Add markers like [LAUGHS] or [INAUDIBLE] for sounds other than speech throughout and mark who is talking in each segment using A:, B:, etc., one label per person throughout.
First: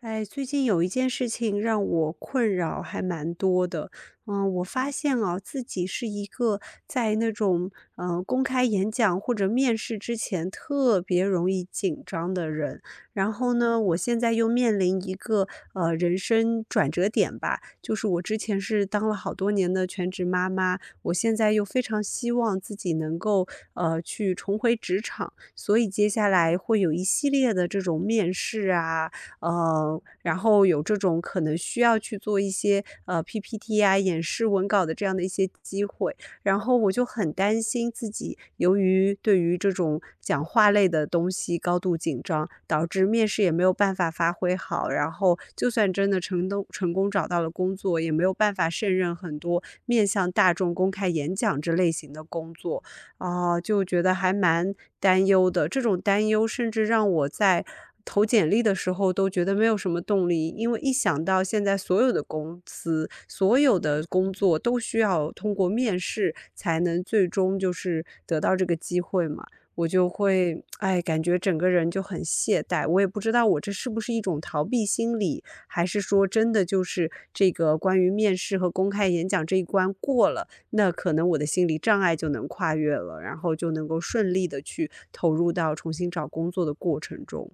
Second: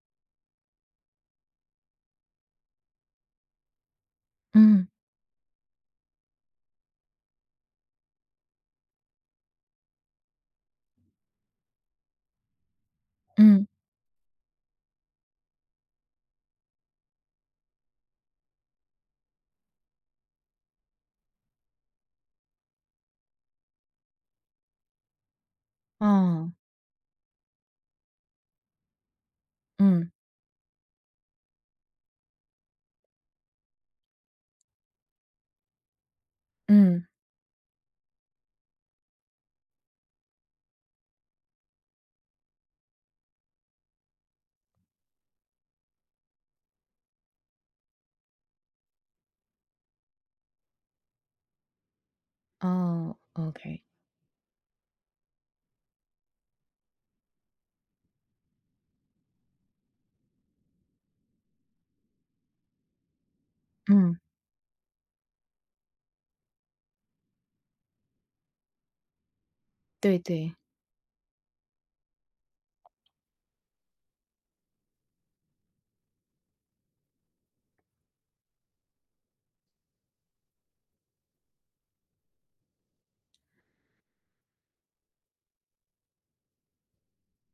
A: 哎，最近有一件事情让我困扰还蛮多的。我
B: 嗯
A: 发现啊，自己是一个在那种公开演讲或者面试之前特别容易紧张的人。然后
B: 嗯，
A: 呢，我现在又面临一个人生转折点吧，就是我之前是当了好多年的全职妈妈，我现在又非常希望自己能够去重回职场，所以接下
B: 哦，
A: 来会有一系列的这种面试啊。
B: 嗯
A: 然后有这种可能需要去做一些PPT 啊、演示文稿的这样的一些机会，然后我就
B: 嗯，
A: 很担心自己由于对于这种讲话类的东西高度紧张，导致面试也没有办法发挥好，然后就算真的成功找到了工作，也没有办法胜任很多面向大众公开演讲这类型的工作。
B: 哦
A: 哦，
B: ，OK，
A: 就觉得还蛮担忧的。这种担忧甚至让我在投简历的时候都觉得没有什么动力，因为一想到现在所有的公司、所有的
B: 嗯，
A: 工作都需要通过面试才能最终就是得到这个机会嘛，我就
B: 对对，
A: 会，哎，感觉整个人就很懈怠。我也不知道我这是不是一种逃避心理，还是说真的就是这个关于面试和公开演讲这一关过了。那可能我的心理障碍就能跨越了，然后就能够顺利的去投入到重新找工作的过程中。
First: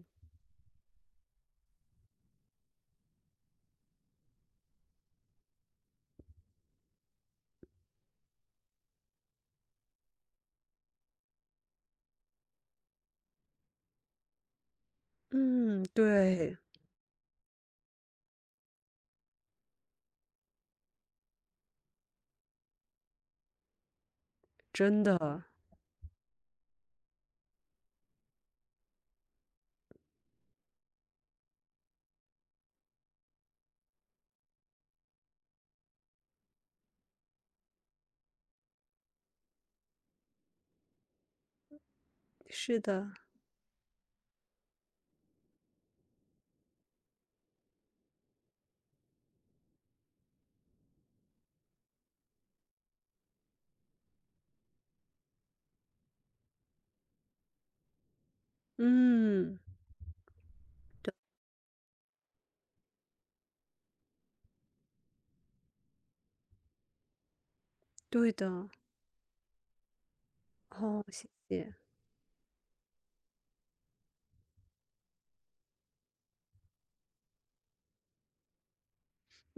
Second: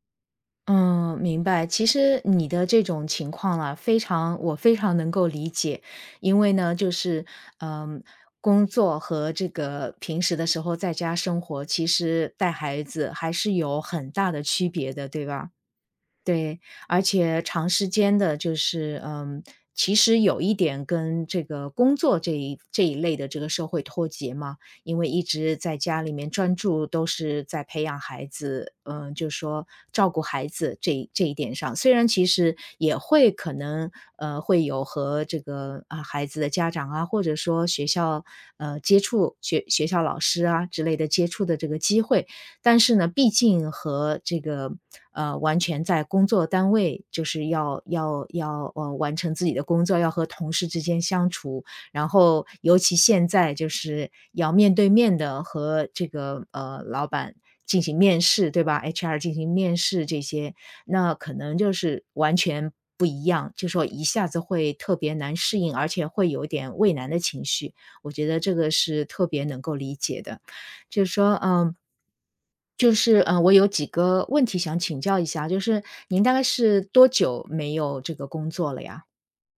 B: 嗯，明白。其实你的这种情况啊，非常我非常能够理解，因为呢，就是嗯，工作和这个平时的时候在家生活，其实带孩子还是有很大的区别的，对吧？
A: 嗯，对，
B: 对，而且长时间的，就是其实有一点跟这个工作这一类的这个社会脱节嘛，因
A: 真
B: 为一
A: 的，
B: 直在家里面专注，都是在培养孩子，就说照顾孩子这一点上，虽然其实也会可能会有和这个啊、孩子的家长啊，或者说学校接触学校老师啊之类的接触的这个机会，但
A: 是
B: 是
A: 的，
B: 呢，毕竟和这个完全在工作单位，就是要完成自己的工作，要和同事之间相处，然后尤其现在就是要面对面的和这个老板进行面试，对吧？HR 进行
A: 嗯，
B: 面试这些，那可能就是完全不一样，就说一下子会特别难适应，而且会有点畏难的情绪，我觉
A: 对
B: 得这
A: 的，
B: 个是特别能够理解的。
A: 哦，
B: 就是
A: 谢
B: 说，
A: 谢。
B: 就是，我有几个问题想请教一下，就是您大概是多久没有这个工作了呀？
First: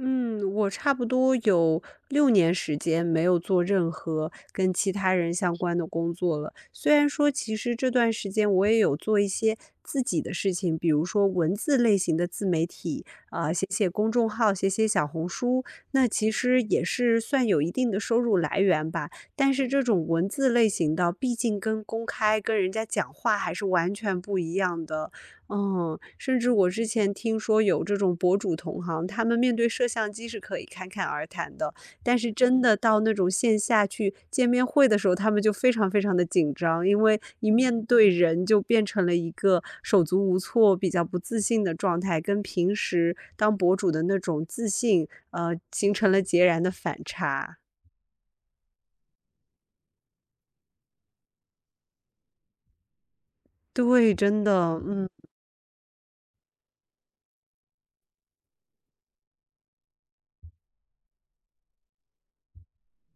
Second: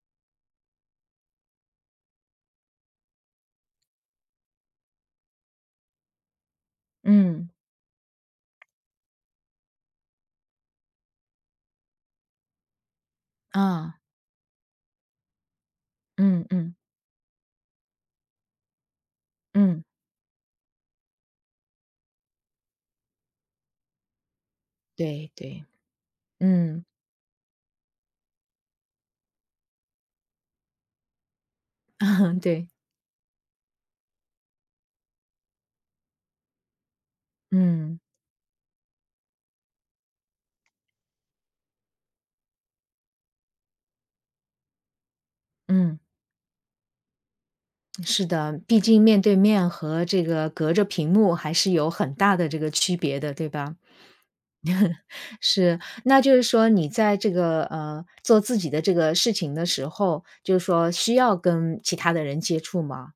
A: 嗯，我差不多有6年时间没有做任何跟其他人相关的工作了。虽然说，
B: 嗯，
A: 其实这段时间我也有做一些自己的事情，比如说文字类型的自媒体，啊、写写
B: 啊，
A: 公众号，写写小红书，那其
B: 嗯
A: 实
B: 嗯
A: 也是算有一定的收入来源吧。但是这
B: 嗯，
A: 种文字类型的，毕竟跟公开跟人家讲话还是完全不一样的。
B: 对对，
A: 嗯，甚至我
B: 嗯
A: 之前听说有这种博主同行，他们面对摄像机是可以侃侃而谈的，但是
B: [LAUGHS]，
A: 真
B: 对。
A: 的到那种线下去见面会的时候，他们就非常非常的紧张，因为一面
B: 嗯
A: 对人就变成了一个手足无措、比较不自信的状态，跟平时当博主的那种自信，形
B: 嗯，
A: 成了截然的反差。
B: 是的，毕竟面对面和这个隔着屏幕还是有很大的这个区别的，对吧？
A: 对，真的，嗯。
B: 是，那就是说你在这个做自己的这个事情的时候，就是说需要跟其他的人接触吗？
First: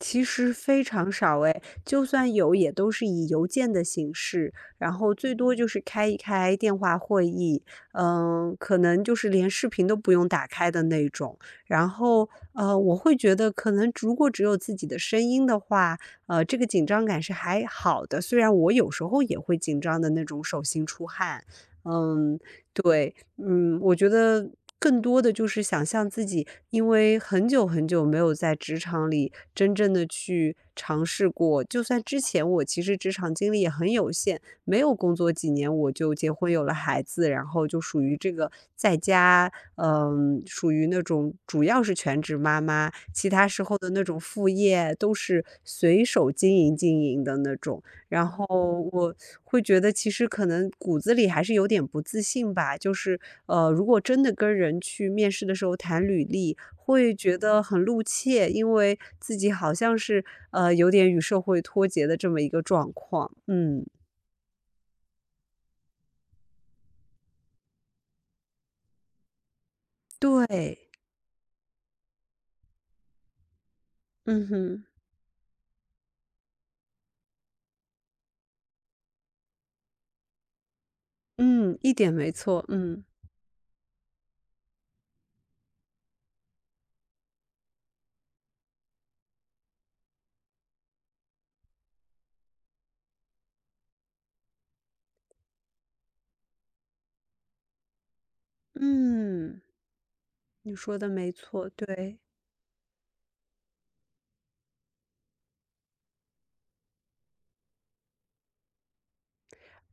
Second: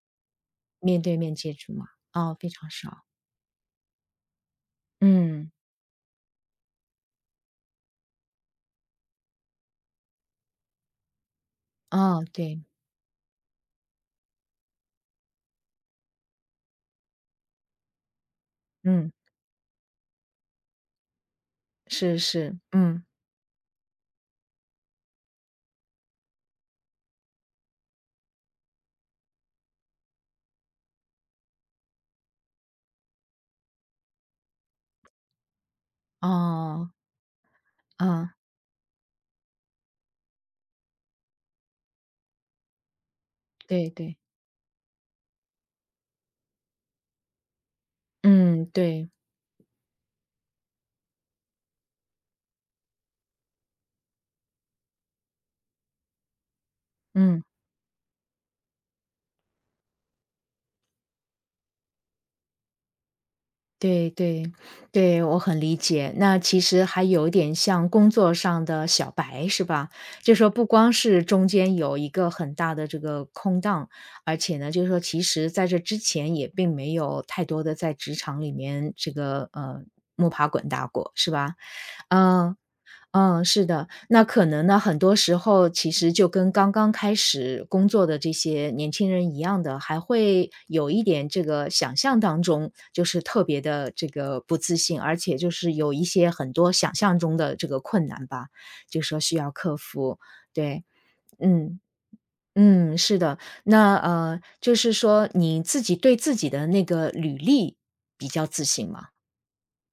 A: 其实非
B: 面
A: 常
B: 对面
A: 少
B: 接
A: 诶，
B: 触吗？
A: 就算
B: 哦，非
A: 有也
B: 常
A: 都
B: 少。
A: 是以邮件的形式，然后最
B: 嗯，
A: 多就是开一开电话会议，嗯，可能就是连视频都不用打开的那种。然
B: 哦，
A: 后，
B: 对，
A: 我会觉得可能如果只有自己的声音的话，这个紧张感是还好的，虽然我有时
B: 嗯，
A: 候也会紧张的那种手心出汗。
B: 是
A: 嗯，
B: 是，嗯，
A: 对，嗯，我觉得更多的就是想象自己因为很久很久没有在职场里真正的去尝试过，就算之前我其实职场经历也很有限，没有工作几年我就结婚有了
B: 哦，
A: 孩子，然后就属于这
B: 啊，
A: 个在家，嗯，属于那种主要是全职妈妈，其他时候
B: 对
A: 的那
B: 对，
A: 种副业都是随手经营经营的那种。然后
B: 嗯，对，
A: 我会觉得其实可能骨子里还是有点不自信吧，就是如果真的跟人去面试的时候谈履历，会觉
B: 嗯，
A: 得很露怯，因为自己好像是有点与社会脱节的这么一个状况。嗯，
B: 对对对，我很理解。那其实还有一点像工作上的小白，是吧？就说不
A: 对，
B: 光是中间有一个很大的这个空档，而
A: 嗯
B: 且呢，就
A: 哼，
B: 是说其实在这之前也并没有太多的在职场里面这个摸爬滚打过，是吧？
A: 嗯，一点没
B: 嗯、
A: 错，嗯
B: 嗯，是的，那可能呢，很多时候其实就跟刚刚开始工作的这些年轻人一样的，还会有一点这个想象当中就是特别的这个不自信，而且就是有一些很多想象中的这个困难吧，就说需要
A: 嗯，
B: 克服。
A: 你
B: 对，
A: 说的没错，
B: 嗯
A: 对，
B: 嗯，是的，那就是说你自己对自己的那个履历比较自信吗？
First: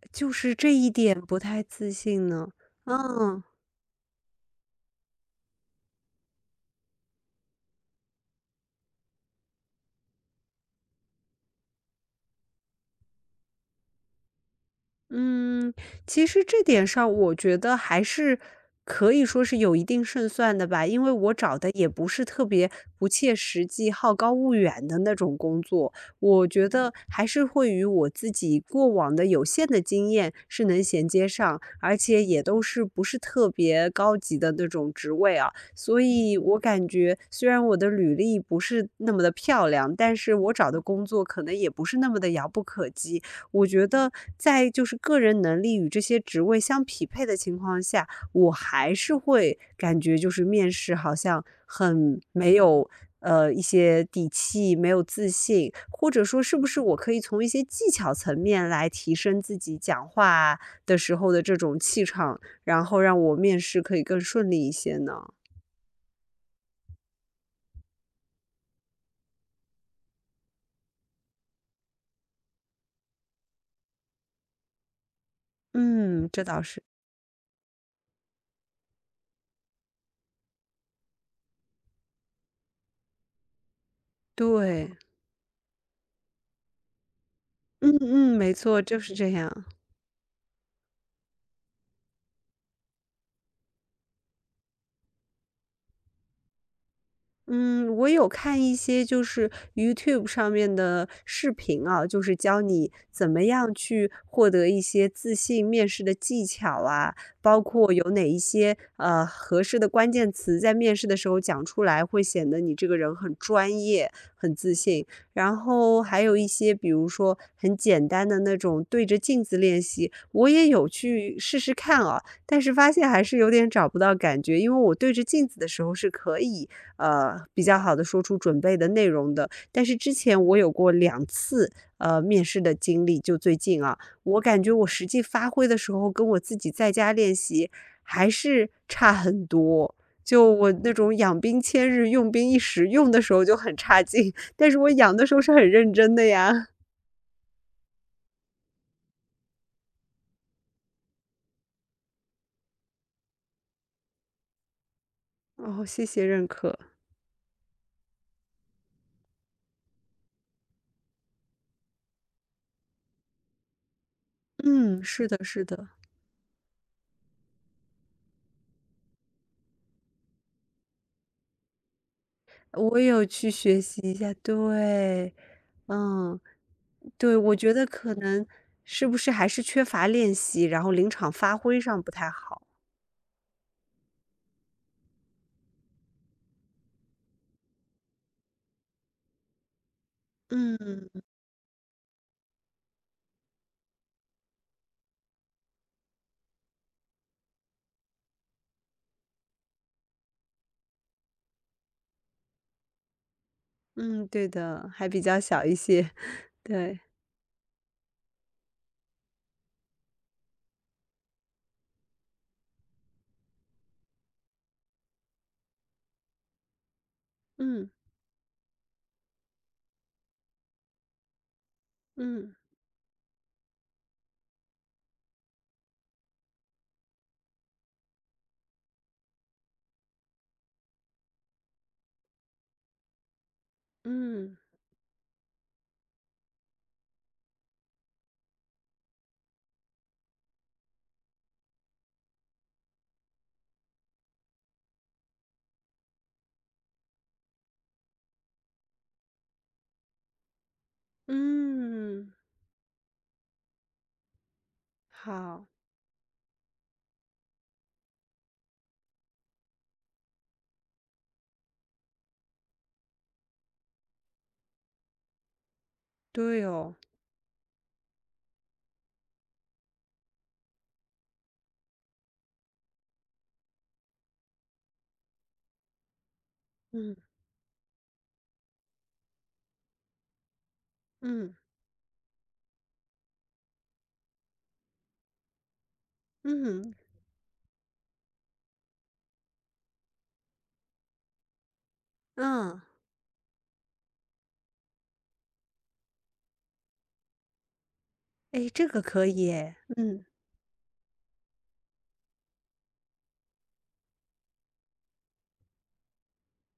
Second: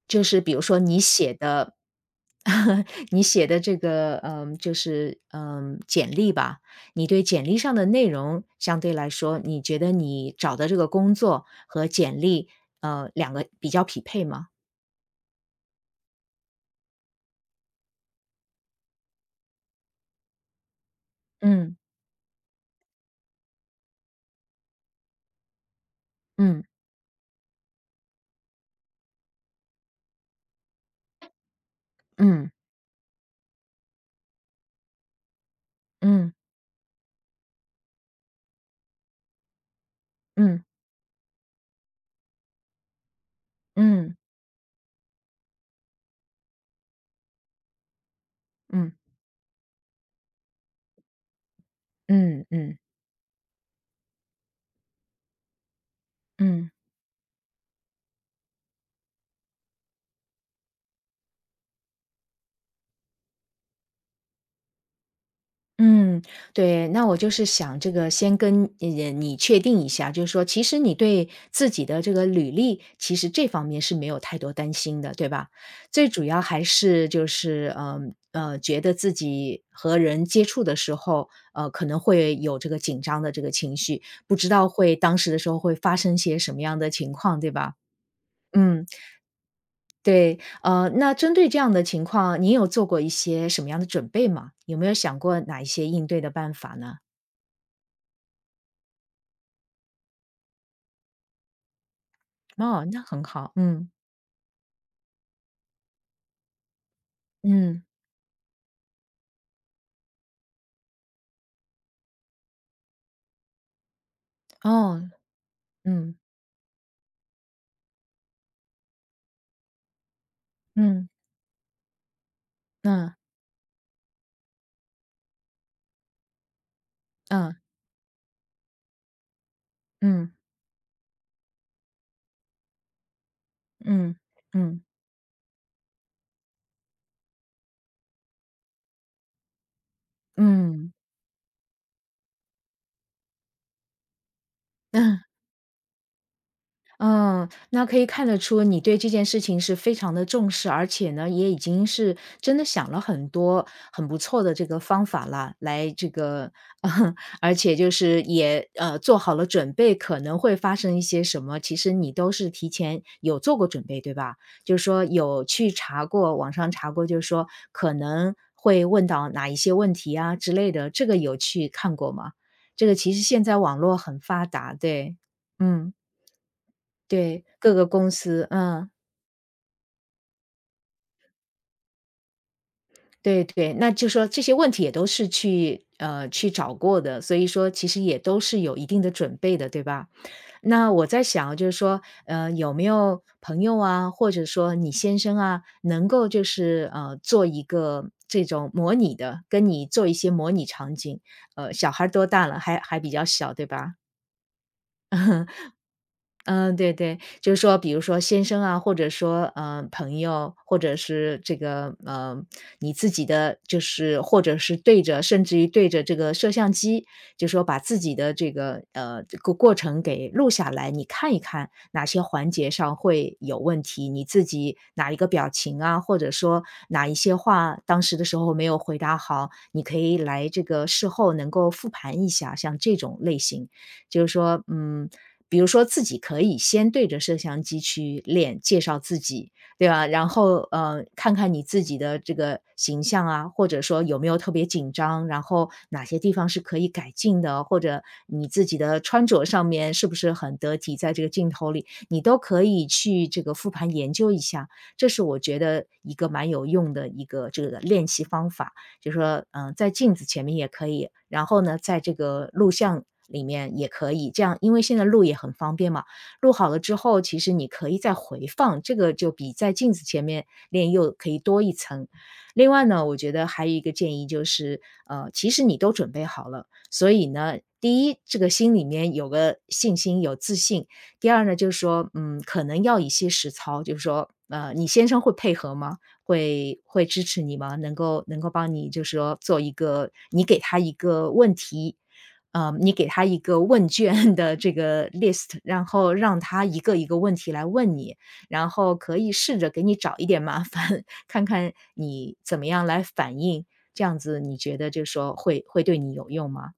B: 就
A: 就
B: 是比
A: 是
B: 如
A: 这
B: 说
A: 一
B: 你
A: 点
B: 写
A: 不太
B: 的
A: 自信呢。
B: [LAUGHS] 你
A: 嗯。
B: 写的这个，就是简历吧，你对简历上的内容相对来说，你觉得你找的这个工作和简历，两个比较匹配吗？
A: 嗯，其实这点上我觉得还是可以说是有一定胜算的吧，因为我找的
B: 嗯
A: 也不是特别不切实际、好高骛远的那种工作。我
B: 嗯
A: 觉得还是会与我自己过往的有限的经验是能衔接上，而且也
B: 嗯
A: 都是不是特别高级的那种职位啊。所
B: 嗯
A: 以我感觉虽然我的履历不是那么的漂亮，但是我
B: 嗯
A: 找的工作可能也不是那么的遥不可及。我觉得
B: 嗯
A: 在就是个人能力与这些职位相匹配的情况下，我
B: 嗯
A: 还是会感觉就是面试好像很
B: 嗯嗯
A: 没
B: 嗯
A: 有一些底气，没有自信，或者说是不
B: 嗯。
A: 是我可以从一些技巧层面来提升自己讲话的时候的这种气场，然后让我面试可以更顺利一些呢？
B: 嗯，对，那我就是想这个先跟你确定一下，就是说，其实你对自己的这个履历，其实这方面是没有太多担心的，对吧？最主
A: 嗯，
B: 要
A: 这倒
B: 还
A: 是。
B: 是就是觉得自己和人接触的时候，可能会有这个紧张的这个情绪，不知道
A: 对，
B: 会当时的时候会发生些什么样的情况，对吧？
A: 嗯嗯，没错，
B: 嗯，
A: 就是这样。
B: 对，那针对这样的情况，你有做过一些什么样的准备吗？有没有想过哪一些应对的办法呢？
A: 嗯，我有看一些就是 YouTube 上面的视频啊，就是教
B: 哦，
A: 你
B: 那很
A: 怎么
B: 好，
A: 样
B: 嗯。
A: 去获得一些自信面试的技巧啊，包
B: 嗯，
A: 括有哪一些合适的关键词在面试的时候讲出来，会显得你这个人很专业、很自
B: 哦，
A: 信。然后
B: 嗯，
A: 还有一些，比如说很简单的那种对着镜子练习，我也有
B: 嗯，
A: 去试试看啊，但是发现
B: 那
A: 还是有点找不到感觉，因为我对着镜子的时候是可以。
B: 嗯，
A: 比较好的说出准备的内容的。但是之
B: 嗯，
A: 前我有过两次，面试的经历，就最近啊，
B: 嗯，
A: 我感觉
B: 嗯，
A: 我实际发挥的时候，跟我自己在家练习还是差很多。就我
B: 嗯，
A: 那种养兵千日，用兵一时，用的时候就很差劲，但是我养的
B: 嗯。
A: 时候是很认真的呀。
B: 嗯，那可以看得出你对这件事情是非常的重视，而且呢，也已经是真的想了很多很不错的这个方法了，
A: 哦，
B: 来
A: 谢
B: 这
A: 谢认
B: 个
A: 可。
B: [LAUGHS] 而且就是也，做好了准备，可能会发生一些什么，其实你都是提前有做过准备，对吧？就是
A: 嗯，
B: 说
A: 是的
B: 有
A: 是
B: 去
A: 的。
B: 查过，网上查过，就是说可能会问到哪一些问题啊之类的，这个有去看过吗？这个
A: 我
B: 其实
A: 有
B: 现
A: 去
B: 在网
A: 学
B: 络
A: 习一
B: 很
A: 下，
B: 发达，对，
A: 对，
B: 嗯。
A: 嗯，对，
B: 对，
A: 我觉
B: 各
A: 得
B: 个公
A: 可能
B: 司，嗯，
A: 是不是还是缺乏练习，然后临场发挥上不太好。
B: 对对，那就说这些问题也都是去去找过的，所以说其实也都是有一定的准备的，对吧？那我
A: 嗯
B: 在想就是说，有没有朋友啊，或者说你先生啊，能够就是做一个这种模拟的，跟你做一些模拟场景，小孩儿多大了？还比较小，对吧？
A: 嗯，对的，还比较小
B: [LAUGHS]
A: 一些，[LAUGHS]
B: 嗯，对
A: 对，
B: 对，就是说，比如说先生啊，或者说朋友，或者是这个你自己的，就是或者是对着，甚至于对着这个摄像机，就说把
A: 嗯
B: 自己的这个这个过程给录下来，你看一看哪些环
A: 嗯
B: 节上会有问题，你自己哪一个表情啊，或者说哪一些话当时的时候没有回答好，你可以来这个事后能够复盘一下，像这种类型。就是
A: 嗯
B: 说，比如说自己可以先对着摄像机去练，介绍自己，对吧？然后，看看你自己的这个形象啊，或者说有没有特别紧张，然后哪些地方是可以改进的，或者你自己的穿着上面是不是很得体，在这个镜头里，你
A: 嗯，
B: 都可以去这个复盘研究一下。这是我觉
A: 好，
B: 得一个蛮有用的一个这个练习方法。就说，在镜子前面也可以，然后呢，在这个录像里面也可以，这样因为现在录也很方便嘛，录
A: 对
B: 好了
A: 哦，
B: 之后，其实你可以再回放，这个就比在镜子前面练又可以多一层。另外呢，我觉得还有一个建议就是，其实你都准备好了，所
A: 嗯
B: 以呢，第一，这个心里面有个信心、有自信；第二
A: 嗯
B: 呢，就是说，可能要一些实操，就是说，你先生会配合吗？会
A: 嗯
B: 会支持你吗？能够帮你就是说做一个你给他一个问题，
A: 嗯，
B: 你给他一个问卷 [LAUGHS] 的这个 list，然后让他一个一个问题来问你，
A: 哎，
B: 然
A: 这
B: 后
A: 个
B: 可
A: 可
B: 以
A: 以
B: 试着
A: 诶，
B: 给你找
A: 嗯。
B: 一点麻烦，[LAUGHS] 看看你怎么样来反应，这样子你觉得就是说会对你有用吗？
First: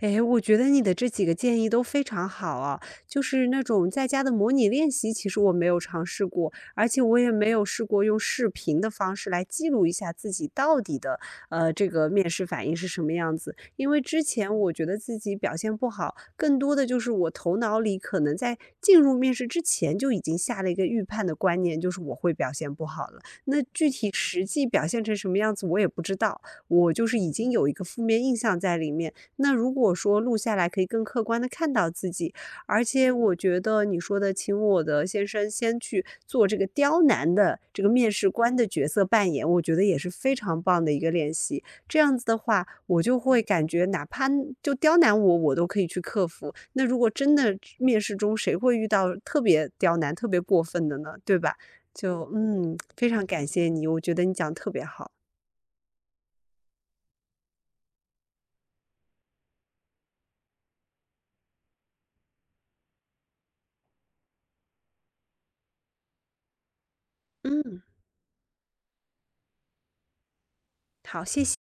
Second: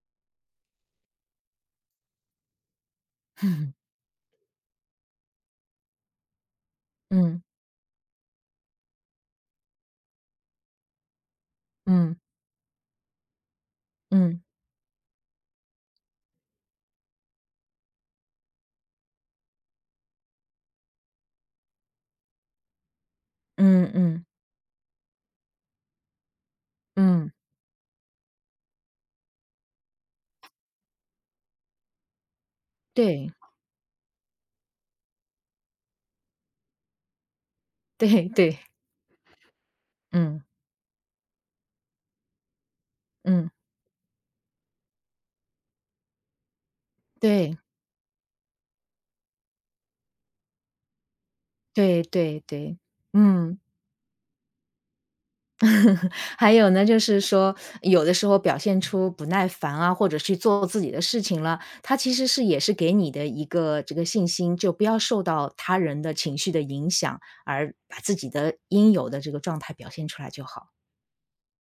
A: 诶，我觉得你的这几个建议都非常好啊，就是那种
B: [LAUGHS]
A: 在家的模拟练习，其实我没有尝试过，而且我也
B: 嗯嗯
A: 没有试过用视频的方式来记录一下自己到底的，这个面试反应是什么样子。因为之
B: 嗯
A: 前我觉得自己表现不好，更多的就是我头脑里可能在进入面试之前就已经下了一个预判的观念，就是我会表现不好了。那具
B: 嗯
A: 体
B: 嗯
A: 实际表现成什么样子我也不知道，我就是已
B: 嗯，
A: 经有一个负面印象在里面。那如果说录下来可以更客观的看到自己，而且
B: 对
A: 我觉得你说的请我的先生先去做这个刁难的这个面试
B: 对
A: 官
B: 对，
A: 的角色扮演，我觉得也是非
B: 嗯
A: 常棒的一个练习。这样子的话，我就会
B: 嗯，
A: 感觉哪怕就刁难我，我都可以去克服。那如果真的
B: 对
A: 面试中谁会遇到特别刁难、特别过分的呢？对吧？
B: 对
A: 就
B: 对
A: 嗯，
B: 对，
A: 非常感
B: 嗯。
A: 谢你，我觉得你讲得特别好。
B: [LAUGHS] 还有呢，就是说，有的时候表现出不耐烦啊，或者去做自己的事情了，他其实是也是给你的一个这个信心，就不要受到他人的情绪的影响，而
A: 嗯，
B: 把自己的应有的这个状态表现出来就好。
A: 好，谢谢。